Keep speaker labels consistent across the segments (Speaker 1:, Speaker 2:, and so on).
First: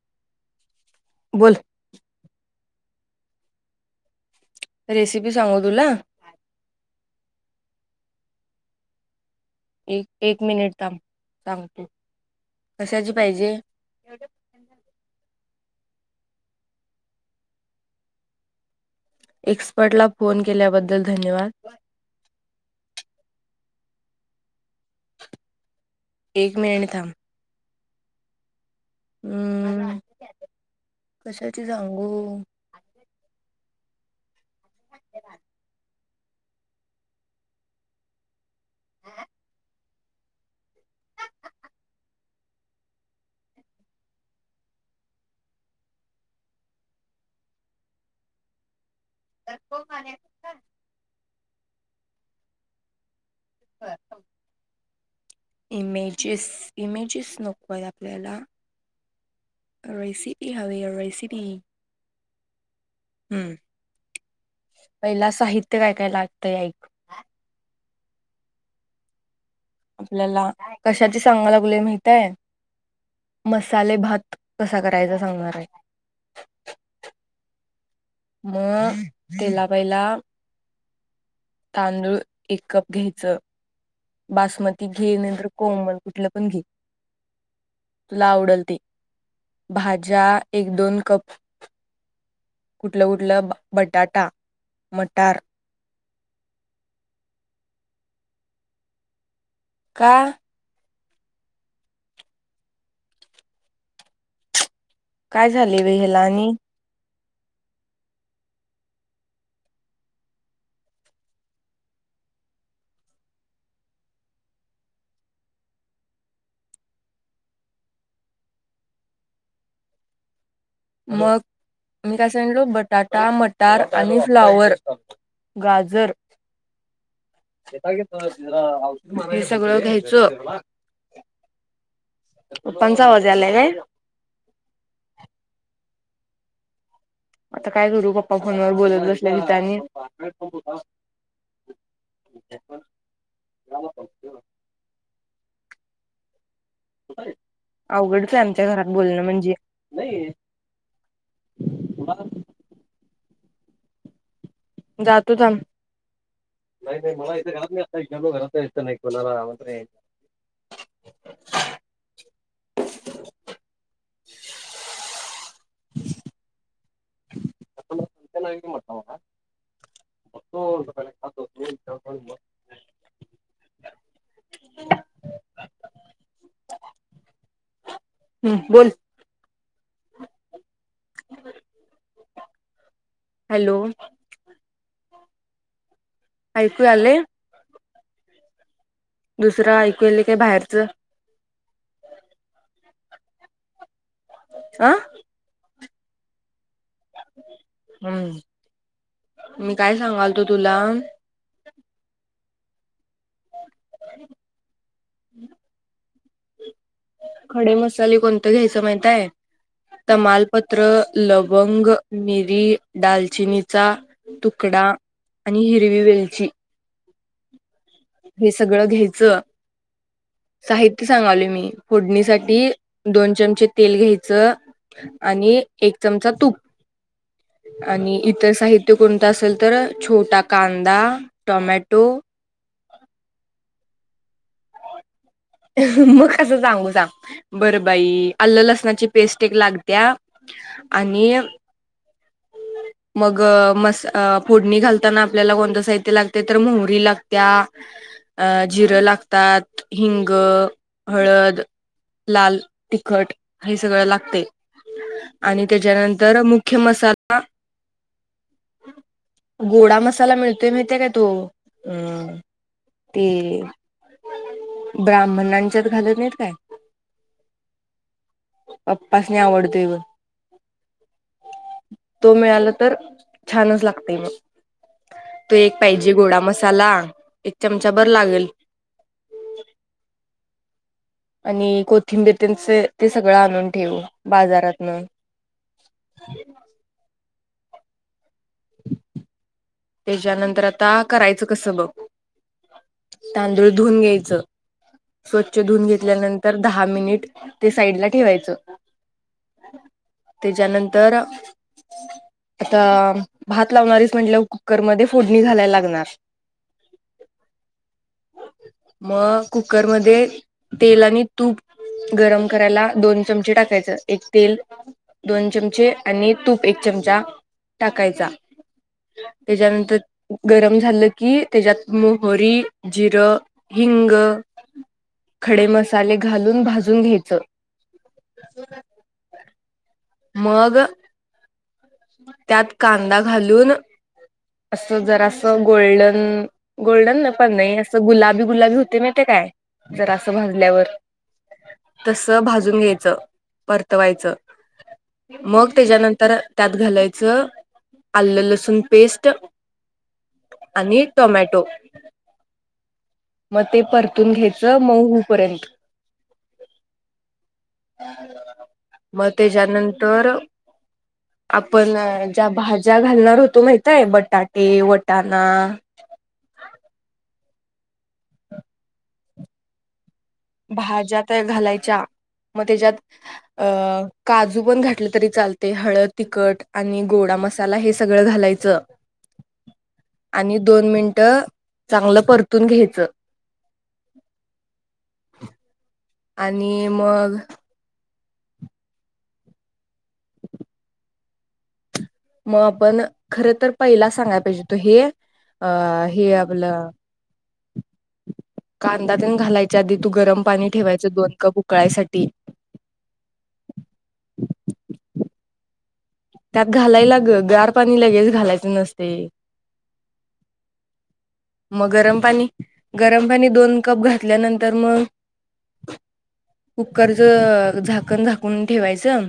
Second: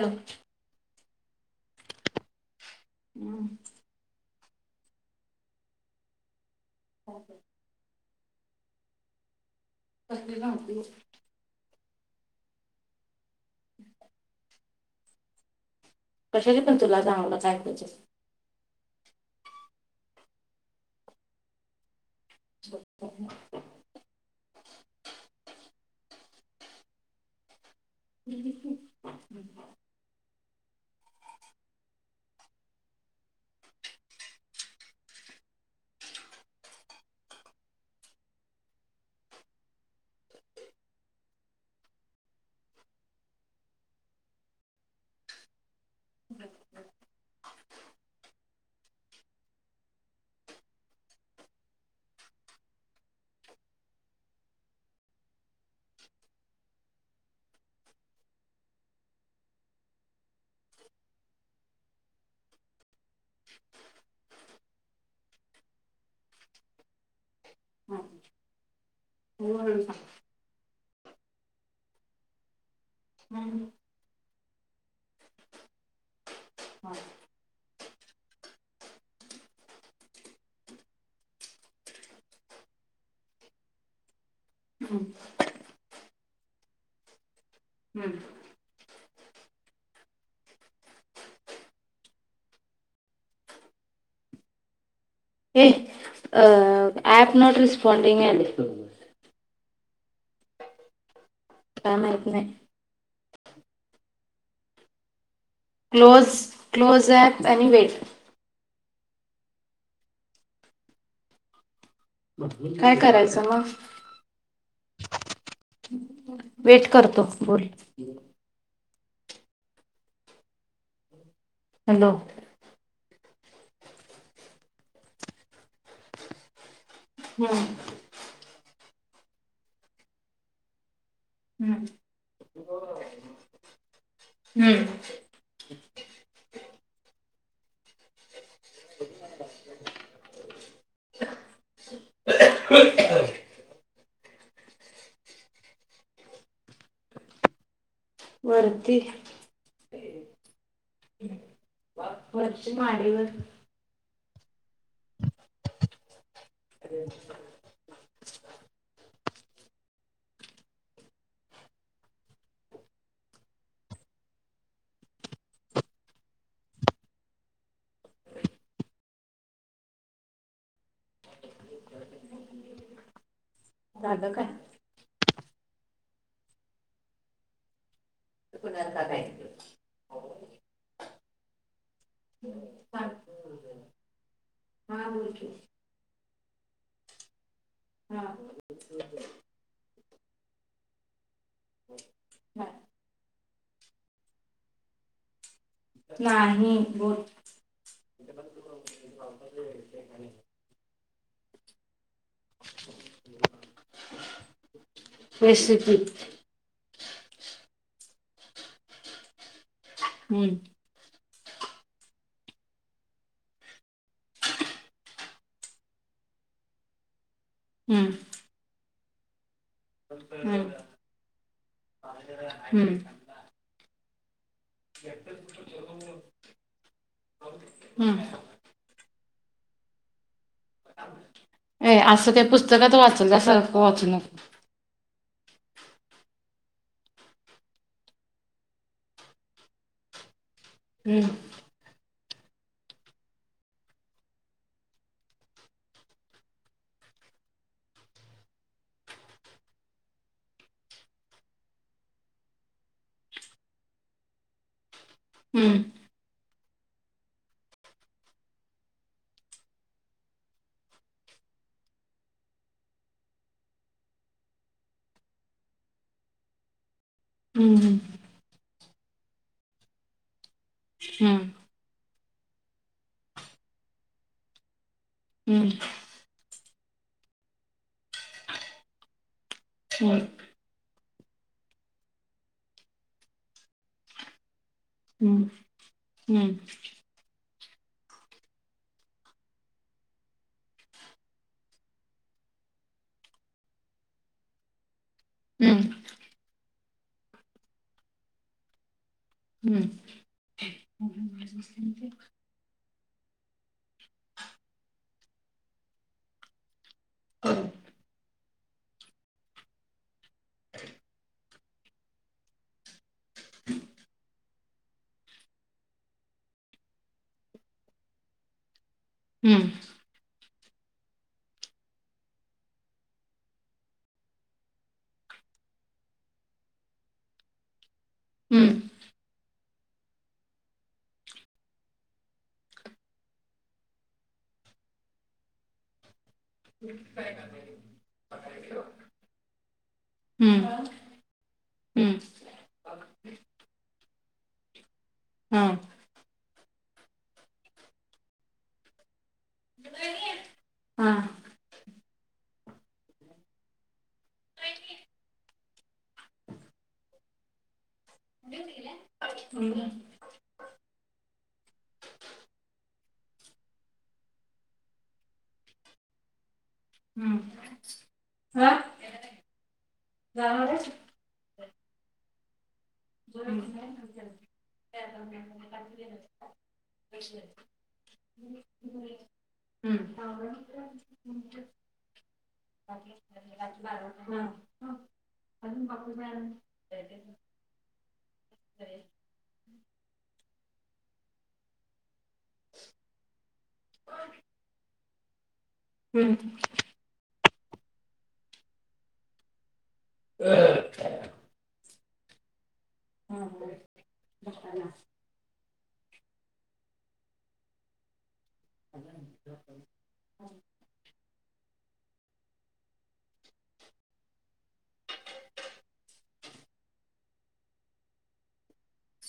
Speaker 1: हॅ [inaudible]
Speaker 2: बोल
Speaker 1: हम्म
Speaker 2: रेसिपी सांगू तुला
Speaker 1: होओके.
Speaker 2: एक एक मिनिट थांब
Speaker 1: कशाने
Speaker 2: सांगतो. कशाची पाहिजे.
Speaker 1: कशाची पण तुला जाणवलं जाय म्हजे [inaudible]
Speaker 2: एक्सपर्टला फोन केल्याबद्दल धन्यवाद.
Speaker 1: ब [inaudible]
Speaker 2: एक मिनट थांब हम्म. कशाची सांगू? हं
Speaker 1: बम् [inaudible]
Speaker 2: तरको खण्या ख [inaudible] हा इमेजेस इमेजेस नकोय आपल्याला अेस हवे अयसबी [inaudible] हम्म पहिला साहित्य काय काय लागतंय ऐक, आपल्याला कशाची सांगाय लागुले माहित आहे. मसाले भात कसा करायचा सांगणार आहे. म तेला पहिला तांदूळ एक कप घ्यायचं बासमती घेनंतर कोमल कुठलं पण घे तुला आवडल ते, भाज्या एक दोन कप कुठलं कुठलं बटाटा, मटार,
Speaker 1: अ प नोट रेस्पाॉडीिंगे [inaudible]
Speaker 2: का
Speaker 1: काय माहित नाही.
Speaker 2: काय झाले वे
Speaker 1: क्लो
Speaker 2: ह्याला आणि
Speaker 1: क्लोज ॲॅप आणि वेट काय करायचं मग, वेट करतो बोल
Speaker 2: मग
Speaker 1: हॅलो
Speaker 2: मी काय सांगलो बटाटा टा मटार आणि फ्लावर, [unintelligible] गाजर मी सगळं घ्यायचो.
Speaker 1: हम्
Speaker 2: आवाज यालाय काय
Speaker 1: हम्म ह
Speaker 2: आता काय करू पप्पा फोन वर बोलत अससल्या की त्यांनी हो. अवघडच आमच्या घरात
Speaker 1: वरती
Speaker 2: बोलणं म्हणजे
Speaker 1: रच माडिक [inaudible]
Speaker 2: जातो थांब नाही नाही मला इथे घरात नाही गेलो घरात नाही कोणाला म्हत बघतो पहिला
Speaker 1: झालं काय
Speaker 2: हम् बोल
Speaker 1: हा,
Speaker 2: हॅलो
Speaker 1: बोल की.
Speaker 2: ऐकू यालय
Speaker 1: हा,
Speaker 2: दुसरं ऐकूल काय बाहेरच
Speaker 1: हा.
Speaker 2: आह
Speaker 1: नाही बोल
Speaker 2: हम् मी काय सांगाल तो तुला ह्ह्ह
Speaker 1: रेसिपी
Speaker 2: खडे मसाले कोणतं घ्यायचं माहितय
Speaker 1: हम्म
Speaker 2: तमालपत्र लवंग मिरी दालचिनीचा तुकडा आणि हिरवी वेलची
Speaker 1: हम्म
Speaker 2: हे सगळं घ्यायचं
Speaker 1: हम्म
Speaker 2: साहित्य सांगाल मी फोडणीसाठी
Speaker 1: हम्म
Speaker 2: दोन चमचे तेल घ्यायचे च आणि एक चमचा तूप आणि
Speaker 1: हम्म
Speaker 2: इतर साहित्य कोणतं असेल तर छोटा कांदा टोमॅटो
Speaker 1: ए असं काही पुस्तकात वाचल सारखं वाचू नको
Speaker 2: मगस कस सांगू सांग बरं बाई आल्ल लसणाची पेस्ट एक लागत्या
Speaker 1: हम्म
Speaker 2: आणि मग मस फोडणी घालताना आपल्याला कोणतं साहित्य लागते तर मोहरी लागत्या अ जिरं लागतात हिंग हळद लाल तिखट हे सगळं लागते आणि
Speaker 1: हम्म
Speaker 2: त्याच्यानंतर मुख्य मसाला गोडा मसाला मिळतोय माहतीय काय तो अ ते ब्राह्मणांच्यात घालत नाही काय
Speaker 1: हम्म
Speaker 2: पप्पाास नाही आवडतोय गण
Speaker 1: हम्म
Speaker 2: तो मिळाला तर छानच लागते मग तो
Speaker 1: हम्म
Speaker 2: एक पाहिजे गोडा मस् चला एक चमचा भर लागेल
Speaker 1: हम्म
Speaker 2: आणि कोथिंबीरतेच ते सगळं आणून ठेवू बाजारात म
Speaker 1: हम्म
Speaker 2: त्याच्यानंतर आता करायचं कसं बघ तांदूळ धुऊून घ्यायचं स्वच्छ
Speaker 1: हम्म
Speaker 2: धुून घेतल्यानंतर दहा मिनिट ते साईडला ठेवायचं
Speaker 1: हम्म
Speaker 2: तर
Speaker 1: हम्म
Speaker 2: आता भात लावणारच म्हट कुकरमध्ये फोडणी घालायला लागणार मग कुकरमध्येध्ये तेल आणि तूप गरम करायला दोन चमचे टाकायचं एक तेल दोन चमचे आणि तूप एक चमचा टाकायचा
Speaker 1: हम्म
Speaker 2: त्याच्यानंतर गरम झालं की त्याच्यात मोहरी जिरं हिंग खडे मसाले घालून भाजून घ्यायच
Speaker 1: हम्म
Speaker 2: माग त्यात कांदा घालून अस जरा असं गोल्डन गोल्डन ना पण नाही असं गुलाबी गुलाबी होते माहितीय काय? जरा सं
Speaker 1: हम्म
Speaker 2: भाजल्यावर...
Speaker 1: हम्म
Speaker 2: तस भाजून घ्यायचं परतवायचं
Speaker 1: हा
Speaker 2: मग त्याच्यानंतर... त्यात घालायचं आलं लसूण पेस्ट.... आणि
Speaker 1: हा
Speaker 2: टोमॅटो.... मग ते परतून घ्यायचं मऊ पर्यंत... मग त्याच्यानंतर.... आपण ज्या भाज्या घालणार होतो माहितय बटाटे वटाणा.....
Speaker 1: [unintelligible] हा जाणार आहेस?
Speaker 2: भाज्यात घालायची च्या मग त्याच्यात अ काजू पण घातलं तरी चालत.. ते हळद तिखट आणि गोडा मसाला हे सगळं घालायचं..
Speaker 1: हम्म हा
Speaker 2: आणि दोन मिनट चांगलं परत... तुन घ्यायचं
Speaker 1: हा अजून बाकी काय आहे?
Speaker 2: आणि मग मग आपण खर तर पहिला सांगायला पाहिजे हुत हे... अ हे
Speaker 1: हम्म
Speaker 2: आपलं... कांदातेन घालायच्या आधी तू गरम पाणी ठेवायच दोन कप उकळायसाठी....
Speaker 1: ह ब....
Speaker 2: त्यात घालायला ग गार पाणी लगेच घालायचं नसते...
Speaker 1: हम्...
Speaker 2: मग गरम पाणी गरम पाणी दोन कप घातल्यानंतर मग... कुकरच झाकण झाकून ठेवायचं...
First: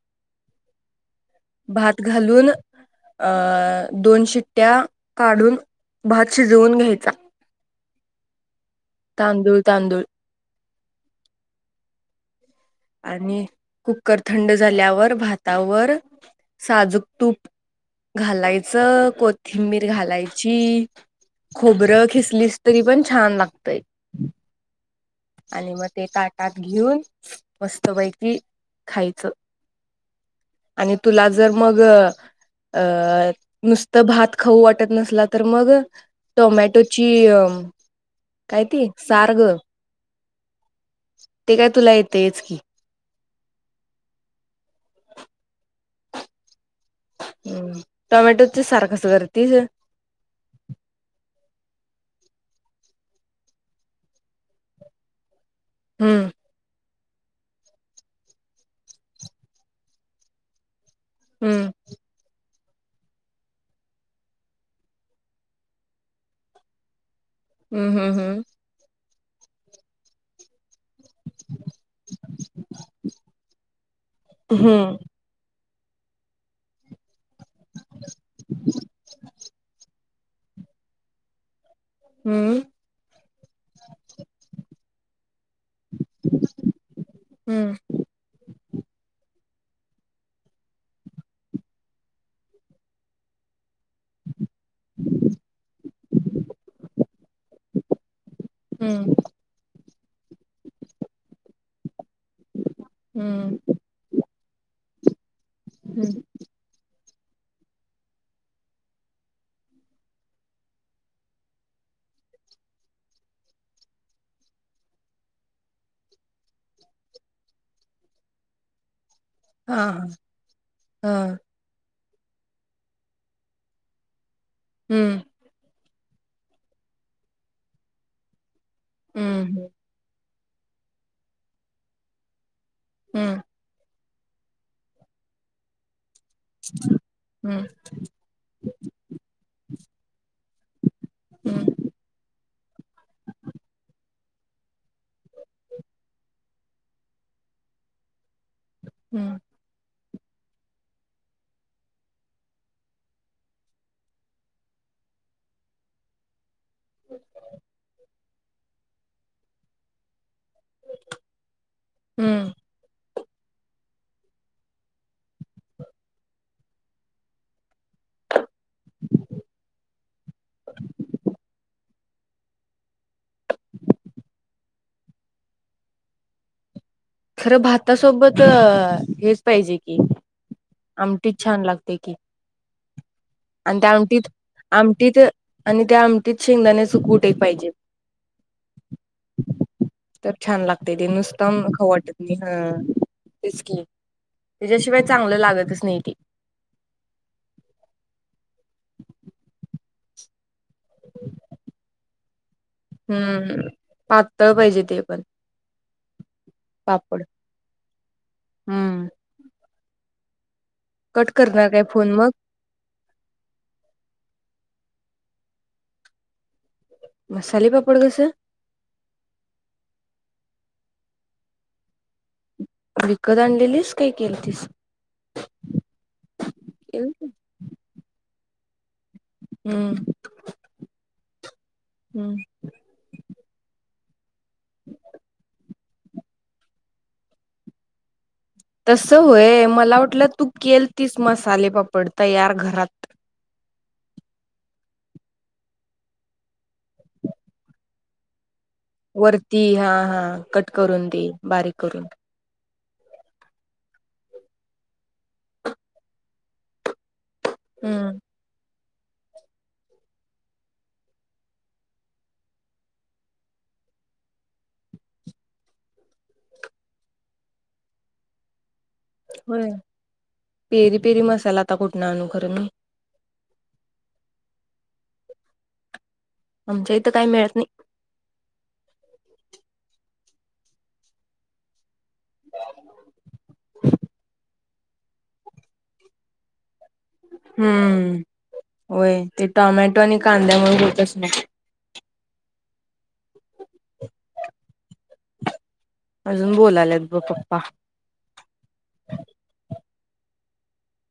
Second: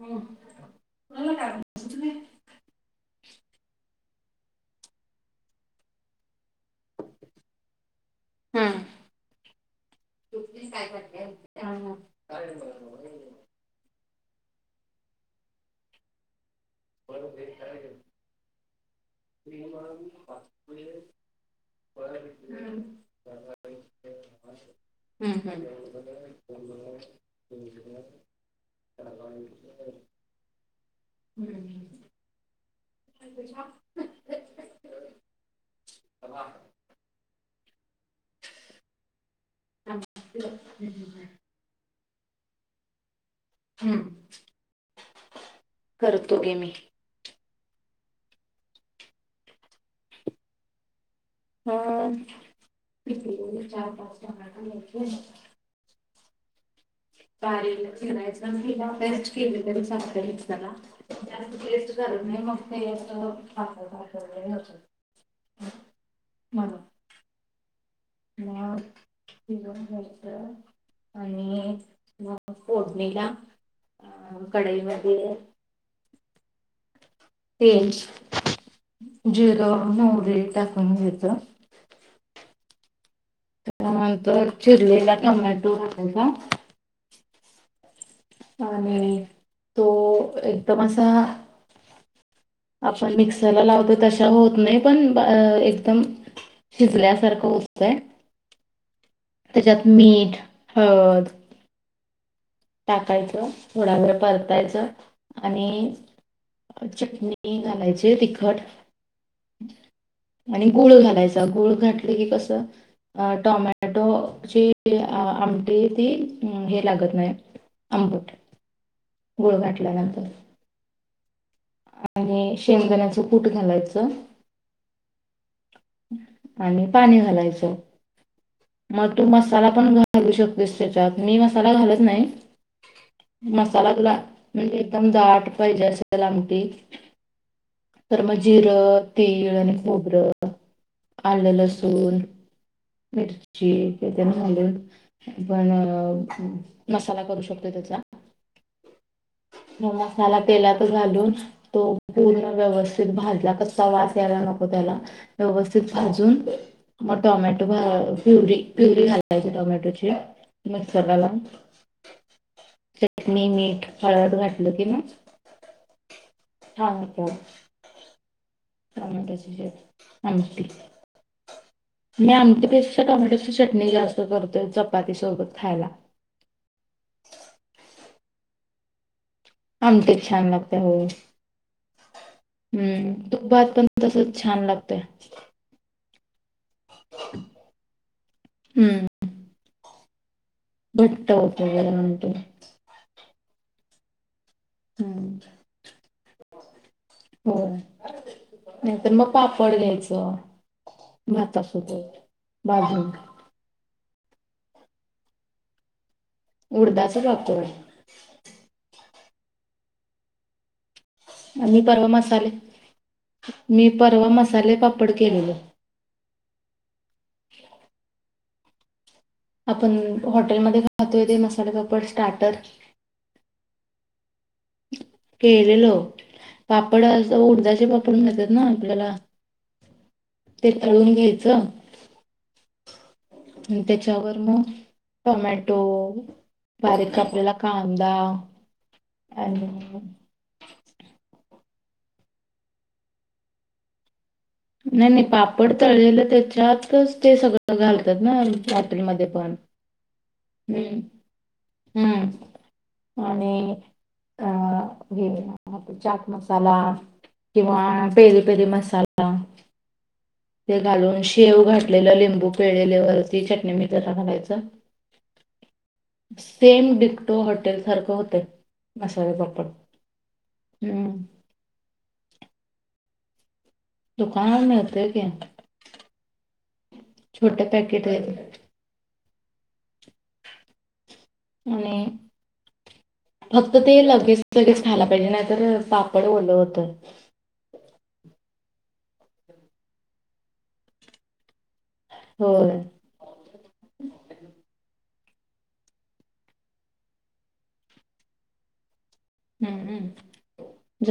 Speaker 1: हम्...
Speaker 2: भात घालून.. अ दोन शिट्ट्या काढून भात शिजवून घ्यायचा... तांदूळ तांदूळ..
Speaker 1: काय कर..
Speaker 2: आणि कुकर थंड झाल्यावर भातावर... साजूक तूप घालायचं कोथिंबीर... घालायची.. खोबरं खिसलीस तरी पण छान लागतय...
Speaker 1: ह हा...
Speaker 2: हात घेऊन मस्त पैकी खायच.... आणि तुला जर
Speaker 1: हम्म
Speaker 2: मग.. अ नुसतं भात खाऊ वाटत नसला तर मग... टोमॅटोची अ काय ते सार ग... ते काय तुला येतंयच की....
Speaker 1: हम्म करतो ग मी..
Speaker 2: हम् टोमॅटोच सार क स करतेस.
Speaker 1: अ चार पाच टमॅटो घ्यायचे.
Speaker 2: हम्म...
Speaker 1: िय के तरी
Speaker 2: हम्म
Speaker 1: त्या टेस्ट नाही तेला म्हणून..
Speaker 2: हम्म हम् हम्म
Speaker 1: ठीक आहे.. आणि मग फोडणीला अ
Speaker 2: हम्म.
Speaker 1: कढाईमध्ये... तेल जिरं मोहरी टाकून घ्यायच..
Speaker 2: हम्म..
Speaker 1: त्यानंतर चिरलेला टोमॅटो [unintelligible]
Speaker 2: हम्म
Speaker 1: आणि तो एकदम असा आपण मिक्सरला लावत त होत नाही पण एकदम शिजल्यासारखं होतय
Speaker 2: हम्म
Speaker 1: मीठ हळद टाकायचं
Speaker 2: हम्म हम्म
Speaker 1: थोडा वेळ परतायचं आणि
Speaker 2: हम्म
Speaker 1: चटणी घालायची तिखट आणि गुळ घालायचा गुळ घातले की कस टोमॅटो जी आमटी ती हे लागत नाही आंबट गुळ
Speaker 2: हा
Speaker 1: घातल्यानंतर
Speaker 2: हा
Speaker 1: आणि शेंगदाण्याच कूट घालायचं
Speaker 2: हम्म
Speaker 1: आणि पाणी घालायचं मग तू
Speaker 2: हम्म
Speaker 1: मसाला पण घालू शकतो दुस्याच्या मी मसाला घालत नाही
Speaker 2: हम्म
Speaker 1: मसाला तुला म्हणजे एकदम दाट पाहिजे असं लामटी
Speaker 2: हम्म
Speaker 1: तर मग जिरं तीळ आणि खोबरं आलं
Speaker 2: हम्म
Speaker 1: लसूण मिरची झाले पण मसाला करू शकतो त्या [inaudible]
Speaker 2: हम्म
Speaker 1: ह [inaudible] मसाला तेलात घालून तो पूर्ण व्यवस्थित भाजला कचा वास यायला नको त्याला व्यवस्थित भाजून मग टमॅटो भा पुरी पुरी घालाय टमॅट मिक्सरला लाऊन
Speaker 2: हम्म
Speaker 1: चटनी मीठ फराळाचं घातलं की मग हा का आमटी. मी आमटीपेक्षा टोमॅटोची चटणी जास्त करतोय चपाती सोबत खायला
Speaker 2: खरं भात सोबत हेच पाहिजे की
Speaker 1: आमटी छान लागते हो
Speaker 2: आमटीत छान लागते की
Speaker 1: हम्म तूप भात
Speaker 2: आणि
Speaker 1: पण
Speaker 2: त्या आमटीत
Speaker 1: तसच छान लागते
Speaker 2: आमटीत आणि त्या आमटीत शेंगदाण्याच कुट ही पाहिजे
Speaker 1: हम्म
Speaker 2: तर छान लागते ते
Speaker 1: घट्ट
Speaker 2: नुसत
Speaker 1: होतो
Speaker 2: खाऊ
Speaker 1: जरा
Speaker 2: वाटत नाही
Speaker 1: नंतर
Speaker 2: तेच की त्याच्याशिवाय चांगलं
Speaker 1: हम्म
Speaker 2: लागतच नाही ते
Speaker 1: हो नाहीतर मग पापड घ्यायच भातासोबत भाजून
Speaker 2: हम्म पातळ पाहिजे ते पण
Speaker 1: उडदाचा
Speaker 2: पापड
Speaker 1: पापड
Speaker 2: हम्म कट करणार
Speaker 1: आणि मी
Speaker 2: काय
Speaker 1: परवा
Speaker 2: फोन मग
Speaker 1: मसाले मी परवा मसाले पापड केलेले
Speaker 2: मसाले पापड कसा
Speaker 1: आपण हॉटेलमध्ये खातोय तेे मसाले पापड स्टार्टर
Speaker 2: विकत आणलेलीस काही
Speaker 1: केलेलं पापड अस उडदाचे पापड घातात आपल्याला
Speaker 2: हम
Speaker 1: ते तळून घ्यायचं
Speaker 2: हम्म
Speaker 1: आणि त्याच्यावर मग टोमॅटो बारीक कापलेला कांदा
Speaker 2: तस होय मला
Speaker 1: आणि
Speaker 2: वाटलं तू केल तीच मसाले बाप्पा, पडतयार घरात,
Speaker 1: नाही नाही पापड तळलेलं त्याच्यातच ते सगळं घालतात ना? हाॅटेल मध्ये पण
Speaker 2: वरती हा हा कट
Speaker 1: हम्
Speaker 2: करून दे बारीक करून
Speaker 1: हम्म, आणि अं हे आप चाक मसाला, किंवा
Speaker 2: हम्म
Speaker 1: पेरी पेरी मसाला, ते घालून शेव घातलेलं लिंबू पेळल्यावरती चटणी मी ज घालायचं. सेम डिकटो हॉटेलसारखं होतंय. मसाले पापड
Speaker 2: होय पेरी
Speaker 1: हम्म
Speaker 2: पेरी मसाला आता कुठण आणू खर मी,
Speaker 1: दुकान मिळतोय की,
Speaker 2: आमच्या इथं काही मिळत नाही
Speaker 1: छोट्या पॅकेट आहे. आणि फक्त ते लागगे, लागच खायला पाहिजे, नाहीतर पापड ओलं होतं.
Speaker 2: हम्म होय ते टोमॅटो आणि कांद्यामुळे होतच नाही.
Speaker 1: होय,
Speaker 2: अजून बोलालेत ब पप्पा,
Speaker 1: हम्म हम् [unintelligible]